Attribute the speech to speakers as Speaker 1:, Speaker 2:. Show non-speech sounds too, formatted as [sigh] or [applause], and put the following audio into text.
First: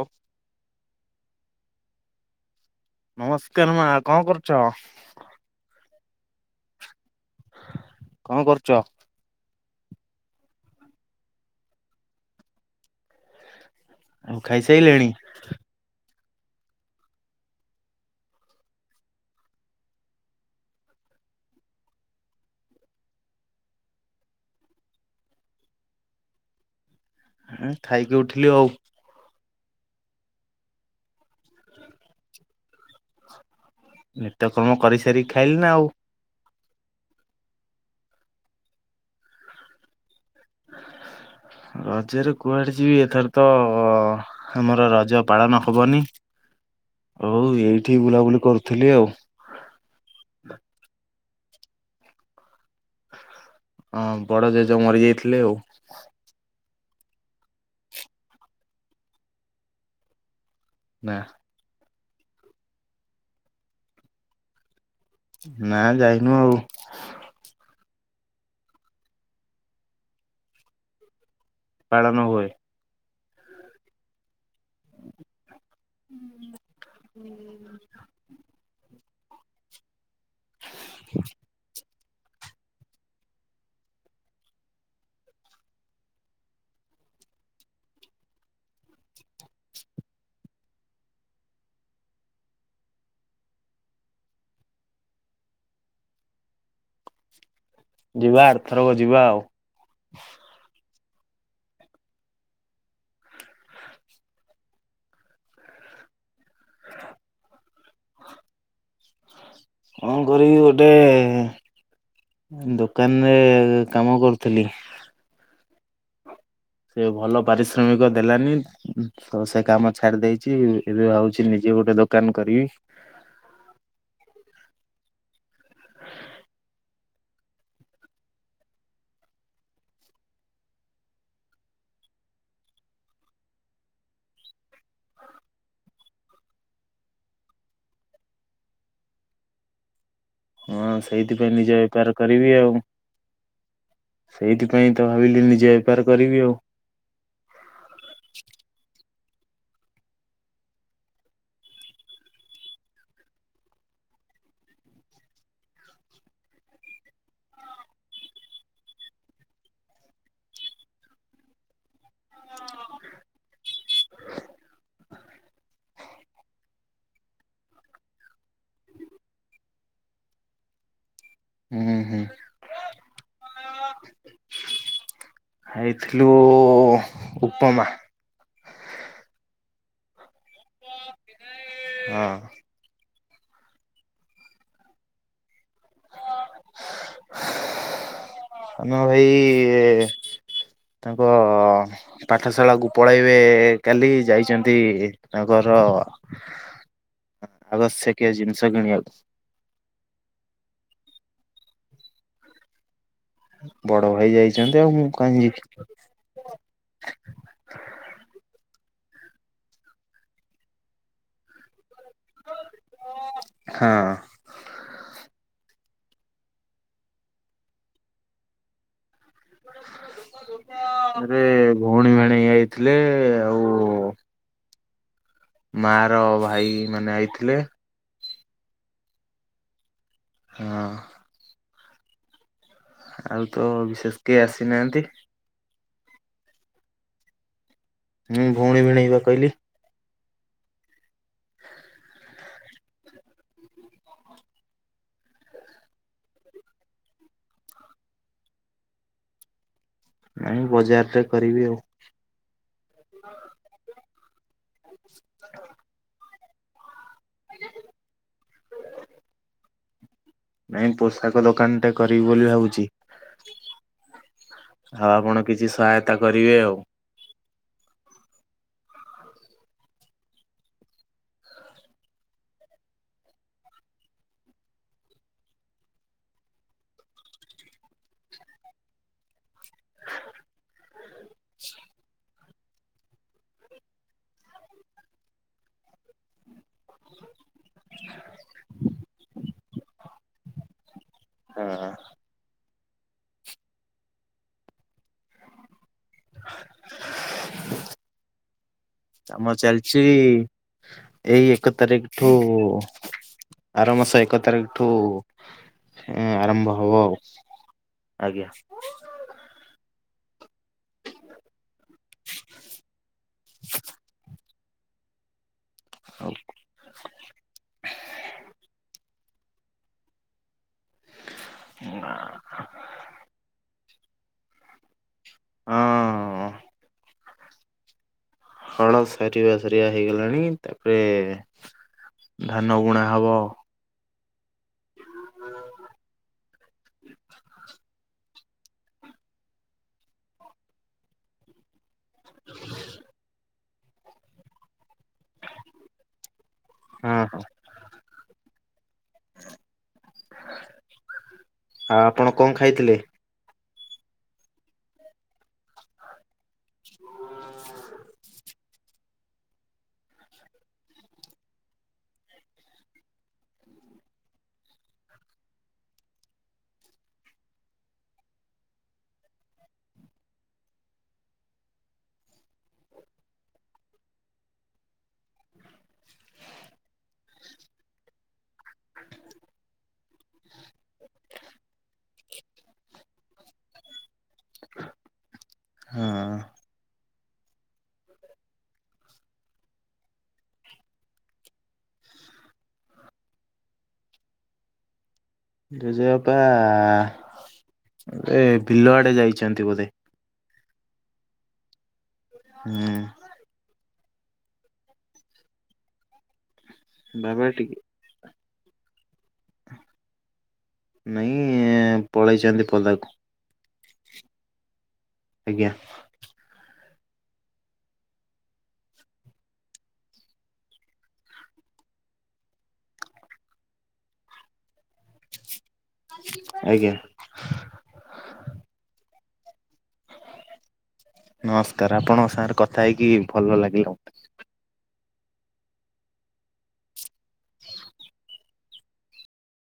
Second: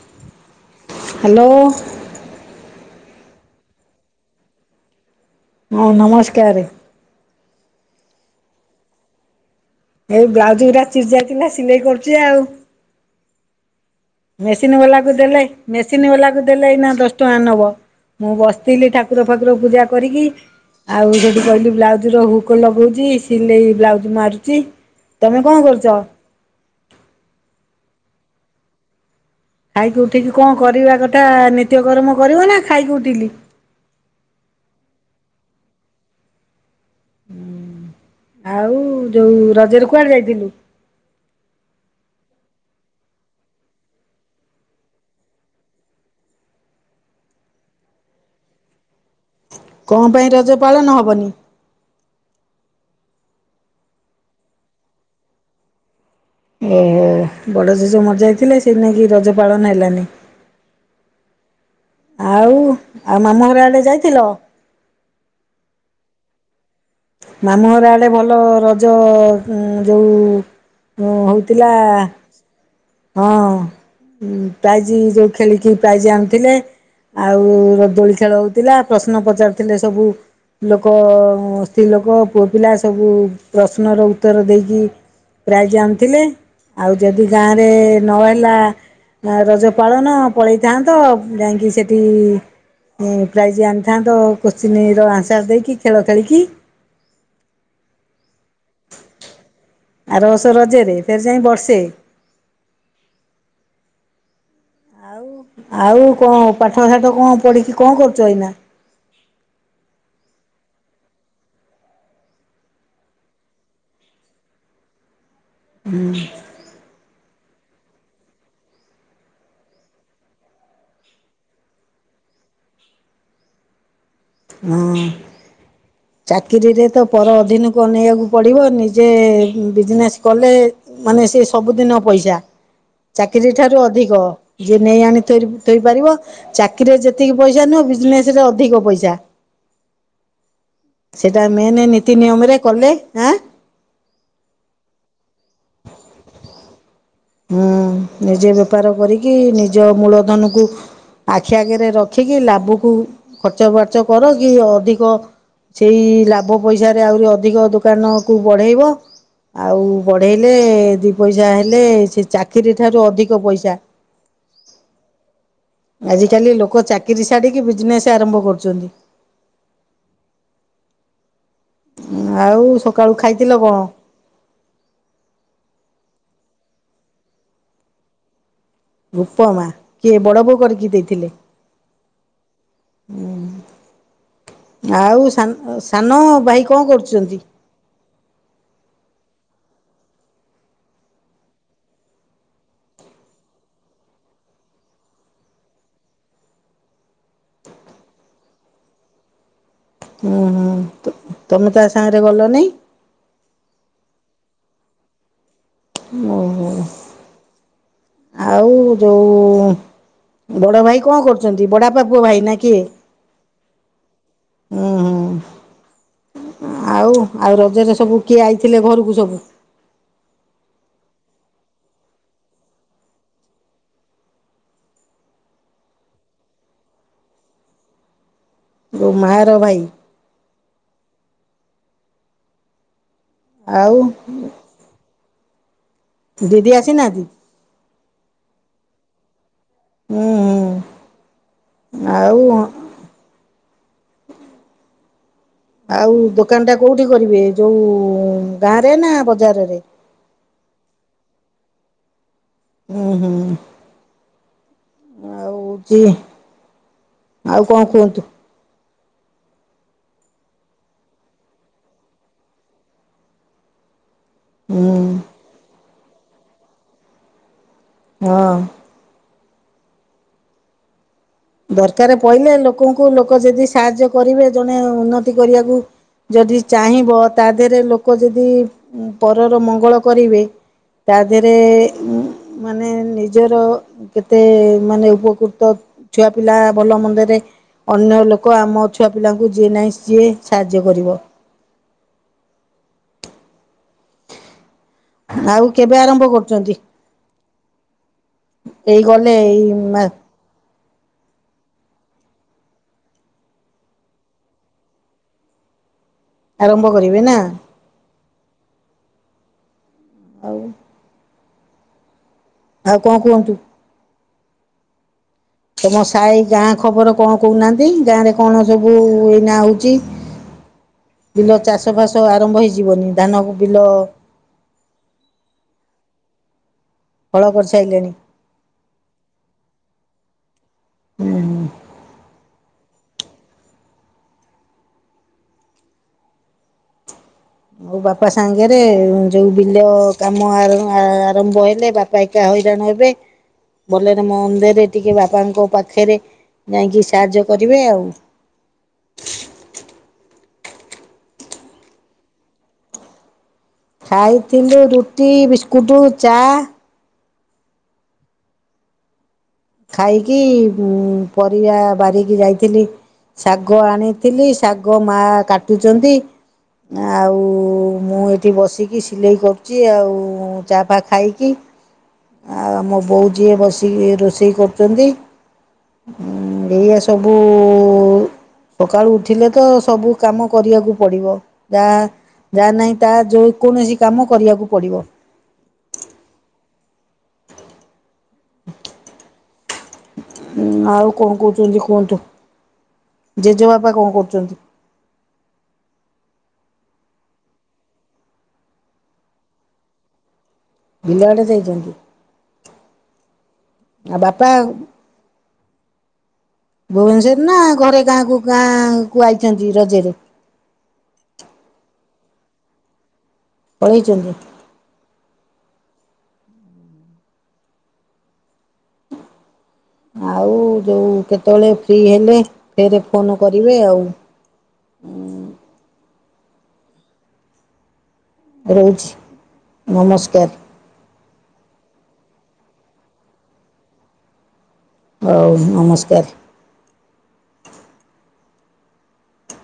Speaker 1: ଓ
Speaker 2: hello
Speaker 1: ନମସ୍କାର ମା କଣ କରୁଚ?
Speaker 2: ହଁ ନମସ୍କାରେ
Speaker 1: କଣ କରୁଚ?
Speaker 2: ଏଇ ବ୍ଲାଉଜୁ ଗୁରା ଚିରି ଯାଇଥିଲା ସିଲେଇ କରୁଚି ଆଉ
Speaker 1: ଆଉ
Speaker 2: ମେସିନ୍
Speaker 1: ଖାଇସାଇଲେଣି?
Speaker 2: ବାଲାକୁ ଦେଲେ ମେସିନ୍ ବାଲା ଦେଲେ ଏଇନା ଦଶ ଟଙ୍କା ନବ ମୁଁ ବସିଥିଲି ଠାକୁର ଫାକୁର ପୂଜା କରିକି ଆଉ ସେଠି କହିଲି ବ୍ଲାଉଜ ର ହୁକ ଲଗଉଛି ସିଲେଇ ବ୍ଲାଉଜ ମାରୁଛ। ତମେ କଣ କରୁଚ?
Speaker 1: ଉଁ ଖାଇକି ଉଠିଲି ଆଉ
Speaker 2: ଖାଇକି ଉଠିକି କଣ କରିବା କଥା ନିତ୍ୟକର୍ମ କରିବ ନା ଖାଇକି ଉଠିଲି।
Speaker 1: ନିତ୍ୟକର୍ମ କରିସାରି ଖାଇଲି ନା ଆଉ।
Speaker 2: ହୁଁ ଆଉ ଯୋଉ ରଜରେ କୁଆଡେ ଯାଇ
Speaker 1: ରାଜରେ କୁଆଡ଼େ ଯିବି ଏଥର ତ ଆମର ରଜ ପାଳନ ହବନି। ହଉ ଏଇଠି ବୁଲାବୁଲି କରୁଥିଲି ଆଉ।
Speaker 2: କଣ ପାଇଁ ରଜ ପାଳନ ହବନି?
Speaker 1: ହଁ ବଡ ଜେଜ ମରି ଯାଇଥିଲେ ଆଉ।
Speaker 2: ଓହୋ ବଡ ଜେଜ ମଜାଇଥିଲେ ସେ ନେଇକି ରଜ ପାଳନ ହେଲାନି?
Speaker 1: ନା
Speaker 2: ଆଉ ଆଉ ମାମୁଁ ଘର ଆଡେ ଯାଇଥିଲ?
Speaker 1: ନା ଯାଇନୁ ଆଉ
Speaker 2: ମାମୁଁଘର ଆଡେ ଭଲ ରଜ ଯୋଉ ହଉ
Speaker 1: ପାଳନ ହୁଏ।
Speaker 2: ହଁ ହଁ ପ୍ରାଇଜି ଯୋଉ ଖେଳିକି ପ୍ରାଇଜି ଆଣୁଥିଲେ ଆଉ ରଦୋଳି ଖେଳ ହଉଥିଲା ପ ନ୍ନ ପଚାରୁଥିଲେ? ସବୁ ଲୋକ-ଅ-ଉମ ସ୍ତ୍ରୀ ଲୋକ। ତାଙ୍କ ପୁଅ ପିଲା ସବୁ। ପ୍ରଶ୍ନର ଉତ୍ତର ଦେଇକି ପ୍ରାୟ ଜାଣିଥିଲେ। ଆଉ ଯଦି ଗାଁରେ ନହେଲା ରଜ ପାଳନ, ପଳେଇଥାନ୍ତ। ଯାଇଁକି ସେଠି-ଇ ପ୍ରାଇଜ ଆଣିଥାନ୍ତ। କୋଶ୍ଚିିନ ର ଆନ୍ସର ଦେଇକି, ଖେଳ ଖେଳିକି।
Speaker 1: ଯିବା ଆରଥରକ ଯିବା ଆଉ।
Speaker 2: ଆରବଷ ରଜରେ, ଫେର୍ ଯାଇ ବର୍ଷେ। ଆଉ, ଆଉ କଣ! ପାଠଷାଠ କଁ ପଢିକି କଁ କରୁଛ ଏଇନା?
Speaker 1: କଁ କରିବି ଗୋଟେ-ଏ ଦୋକାନରେ କାମ କରୁଥିଲି।
Speaker 2: ହୁଁ।
Speaker 1: ସେ ଭଲ ପାରିଶ୍ରମିକ ଦେଲାନି ତ, ସେ କାମ ଛାଡି ଦେଇଛି। ଏବେ ଭାଉଛି ନିଜେ ଏ ଗୋଟେ ଦୋକାନ କରିବି।
Speaker 2: ହଁ, ଚାକିରିରେ ତ ପର ଅଧୀିନକୁନେଇବାକୁ ପଡିବ। ନିଜେ-ଏ ବିଜନେସ୍ କଲେ, ମାନେ ସେ ସବୁଦିନ ପ ପଇସା। ଚାକିରୀ ଠାରୁ ଅଧିକ! ଯିଏ ନେଇ ଆଣି ଥୋଇ ଥୋଇପାରିବ, ଚାକିରିରେ ଯେତିକି ପଇସା ନୁହଁ ବିଜନେସ୍ ରେ ଅଧିକ ପଇସା।
Speaker 1: ହଁ,
Speaker 2: ସେଇଟା
Speaker 1: ସେଇଥିପାଇଁ ନିଜେ
Speaker 2: ମେନ୍ ନୀତି
Speaker 1: ବେପାର କରିବି
Speaker 2: ନିୟମରେ
Speaker 1: ଆଉ।
Speaker 2: କଲେ ଆଁ
Speaker 1: ସେଇଥିପାଇଁ ତ ଭାବିଲି, ନିଜେ ବେପାର କରିବି ଆଉ।
Speaker 2: ହୁଁ, ନିଜେ ବେପାର କରିକି, ନିଜ ମୂଳ ଧନ କୁ ଆଖି ଆଗରେ ରଖିକି, ଲାଭକୁ ଖର୍ଚ୍ଚ ବାର୍ଚ୍ଚ କର। କି ଅଧିକ ସେଇ ଲାଭ ପଇସାରେ, ଆହୁରି ଅଧିକ ଦୋକାନ କୁ ବଢେଇବ। ଆଉ ବଢେଇଲେ, ଦି ପଇସା ହେଲେ ସେ ଚାକିରି ଠାରୁ ଅଧିକ ପଇସା। ଆଜିକାଲି ଲୋକ ଚାକିରୀ ଛାଡିକି ବିଜନେସ୍ ଆରମ୍ଭ କରୁଚନ୍ତି।
Speaker 1: ହୁଁ ହୁଁ
Speaker 2: ଆଉ ସକାଳୁ ଖାଇଥିଲ କଣ?
Speaker 1: ଖାଇଥିଲୁ ଉପମା।
Speaker 2: ଉପମା! କିଏ ବଡ ବୋଉ କରିକି ଦେଇଥିଲେ?
Speaker 1: ହଁ।
Speaker 2: ଆଉ ସାନ ସାନ ଭାଇ କଣ କରୁଚନ୍ତି?
Speaker 1: ସାନଭାଇ-ଇ ତାଙ୍କ ପାଠଶାଳା କୁ ପଳେଇବେ କାଲି। ଯାଇଛନ୍ତି ତାଙ୍କ ର ଆବଶ୍ୟକୀୟ ଜିନିଷ କିଣିଆକୁ।
Speaker 2: ଉୁଁ, ହୁଁ, ତମେ ତା ସାଙ୍ଗରେ ଗଲନେଇ।
Speaker 1: ବଡ ଭାଇ ଯାଇଚନ୍ତି। ଆଉ ମୁଁ କାଇଁ ଯିବି?
Speaker 2: ଓହୋ ଯୋଉ-ଉ ବଡ ଭାଇ କଣ କରୁଛନ୍ତି? ବଡ ଆ ପା ପୁଅ ଭାଇ ନ କିିଏ?
Speaker 1: ହଁ।
Speaker 2: ଉଁ ହୁଁ, ଆଉ ଆଉ ରଜରେ ସବୁ କିଏ ଆଇଥିଲେ ଘରକୁ ସବୁ?
Speaker 1: [inaudible] ରେ ଭଉଣୀ ଭେଣେଇ ଆଇଥିଲେ। ଆଉ-ଉ ମା ର ଭାଇ ମାନେ ଆଇଥିଲେ।
Speaker 2: ଓ ମାଁ ର ଭାଇ।
Speaker 1: ହଁ। ଆଉ ତ ବିଶେଷ କେଇ ଆସିନାହାଁନ୍ତି।
Speaker 2: ଦିଦି ଆସି ନାଁ ତି?
Speaker 1: ହୁଁ, ଭଉଣୀ ଭିଣେଇ ବା କହିଲି।
Speaker 2: ହୁଁ, ହୁଁ, ଆଉ ଆଉ ଦୋକାନ ଟା କୋଉଠି କରିବେ? ଯୋଉ ଗାଁରେ ନା ବଜାର ରେ?
Speaker 1: ମୁଇଁ ବଜାରରେ କରିବି ଆଉ।
Speaker 2: ଓ ହୋ। ଆଉଛି ଆଉ କଣ କୁହନ୍ତୁ?
Speaker 1: ନାଇଁ ପୋଷାକ ଦୋକାନଟେ କରିବି ବୋଲି ଭାବୁଛି?
Speaker 2: ହୁଁ
Speaker 1: ଆଉ ଆପଣ କିଛି ସହାୟତା କରିବେ ଆଉ।
Speaker 2: ହଁ। ଦରକାର ପହିଲେ ଲୋକଙ୍କୁ ଲୋକ ଯଦି ସାହାଯ୍ୟ କରିବେ ଜଣେ ଉନ୍ନତି କରିବାକୁ ଯଦି ଚାହିଁବ ତା ଦେହରେ ଲୋକ ଯଦି ପରର ମଙ୍ଗଳ କରିବେ ତା ଦେହରେ ମାନେ ନିଜର କେତେ ମାନେ ଉପକୃତ ଛୁଆ ପିଲା ଭଲ ମନ୍ଦରେ ଅନ୍ୟ ଲୋକ ଆମ ଛୁଆ ପିଲାଙ୍କୁ ଯିଏ ନାହିଁ ସିଏ ସାହାଯ୍ୟ କରିବ।
Speaker 1: ହଁ।
Speaker 2: ଆଉ କେବେ ଆରମ୍ଭ କରୁଛନ୍ତି? ଏଇ ଗଲେ
Speaker 1: କାମ
Speaker 2: ଏଇ
Speaker 1: ଚାଲିଛି ଏଇ ଏକ ତାରିଖ ଠୁ ଆର ମାସ ଏକ ତାରିଖ ଠୁ ଆରମ୍ଭ ହବ ଆଉ
Speaker 2: କରିବେ ନା
Speaker 1: ଆଜ୍ଞା।
Speaker 2: ଆଉ ଆଉ କଣ କୁହନ୍ତୁ? ତମ
Speaker 1: ହଉ।
Speaker 2: ସାଇ ଗାଁ ଖବର କଣ କହୁନାହାନ୍ତି ଗାଁ ରେ କଣ ସବୁ ଏଇ ନା ହଉଛି? ବିଲ ଚାଷ ଫସ ଆରମ୍ଭ ହେଇଯିବନି ଧାନ ବିଲ
Speaker 1: ହଁ।
Speaker 2: ଫଳ କରିସାରିଲେଣି?
Speaker 1: ହଁ ସାରିବା ସାରିବା ହେଇଗଲାଣି ତାପରେ ଧାନ ଗୁଣା ହବ।
Speaker 2: କପା ସାଙ୍ଗରେ ଯଉ ବିଲ କାମ ଆରମ୍ଭ ହେଲେ ବାପ ପାଇକା ହଇରାଣ ହେବେ ବରେ ମୋ ମନ୍ଦିରରେ ଟିକେ ବାପାଙ୍କ ପାଖରେ ଯାଇକି
Speaker 1: ହଁ ହଁ
Speaker 2: ସାହାଯ୍ୟ କରିବେ ଆଉ।
Speaker 1: ଆଉ ଆପଣ କଣ ଖାଇଥିଲେ?
Speaker 2: ଖାଇଥିଲୁ ରୁଟି ବିସ୍କୁଟ ଚା
Speaker 1: [inaudible]
Speaker 2: ଖାଇକି ପରିବା ବାରିକି ଯାଇଥିଲି ଶାଗ ଆଣିଥିଲି ଶାଗ ମା କାଟୁଛନ୍ତି ଆଉ ମୁଁ ଏଠି ବସିକି ସିଲେଇ କରୁଛି ଆଉ ଚାଫା ଖାଇକି ଆଉ ମୋ ବୋଉ ଯିଏ ବସିକି ରୋଷେଇ କରୁଛନ୍ତି ଏଇଆ ସବୁ ସକାଳୁ ଉଠିଲେ ତ ସବୁ କାମ କରିବାକୁ ପିବ ଯାହା ଯା ନାହିଁ ତା କୌଣସି କାମ କରିବାକୁ ପଡିବ।
Speaker 1: ହଁ
Speaker 2: [inaudible] ହୁଁ ଆଉ କଣ କହୁଛନ୍ତି କୁହନ୍ତୁ? ଜେଜେବାପା କଣ କରୁଛନ୍ତି?
Speaker 1: ଜେଜେ ବାପା ଏ ବିଲଆଡେ ଯାଇଛନ୍ତି ବୋଧେ!
Speaker 2: ବିଲାଆଡେ ଯାଇଛନ୍ତି?
Speaker 1: ହୁଁ।
Speaker 2: ଆଉ ବାପା ଭୁବନେଶ୍ଵର
Speaker 1: ବାବା
Speaker 2: ନା
Speaker 1: ଟିକେ
Speaker 2: ଘରେ ଗାଁକୁ ଗାଁ କୁ ଆଇଛନ୍ତି ରଜରେ!
Speaker 1: ନାଇଁ ପଳେଇଛନ୍ତି ପଦାକୁ।
Speaker 2: ପଳେଇଛନ୍ତି।
Speaker 1: ଆଜ୍ଞା।
Speaker 2: ଆଉ ଯୋଉ କେତେବେଳେ ଫ୍ରି ହେଲେ ଫରେ ଫୋନ୍ କରିବେ ଆଉ।
Speaker 1: ଆଜ୍ଞା,
Speaker 2: ରଉଛି ନମସ୍କାର!
Speaker 1: ନମସ୍କାର! ଆପଣ ସାଙ୍ଗରେ କଥା ହେଇକି ଭଲ ଲାଗିଲା ମତେ।
Speaker 2: ହଉ, ନମସ୍କାର।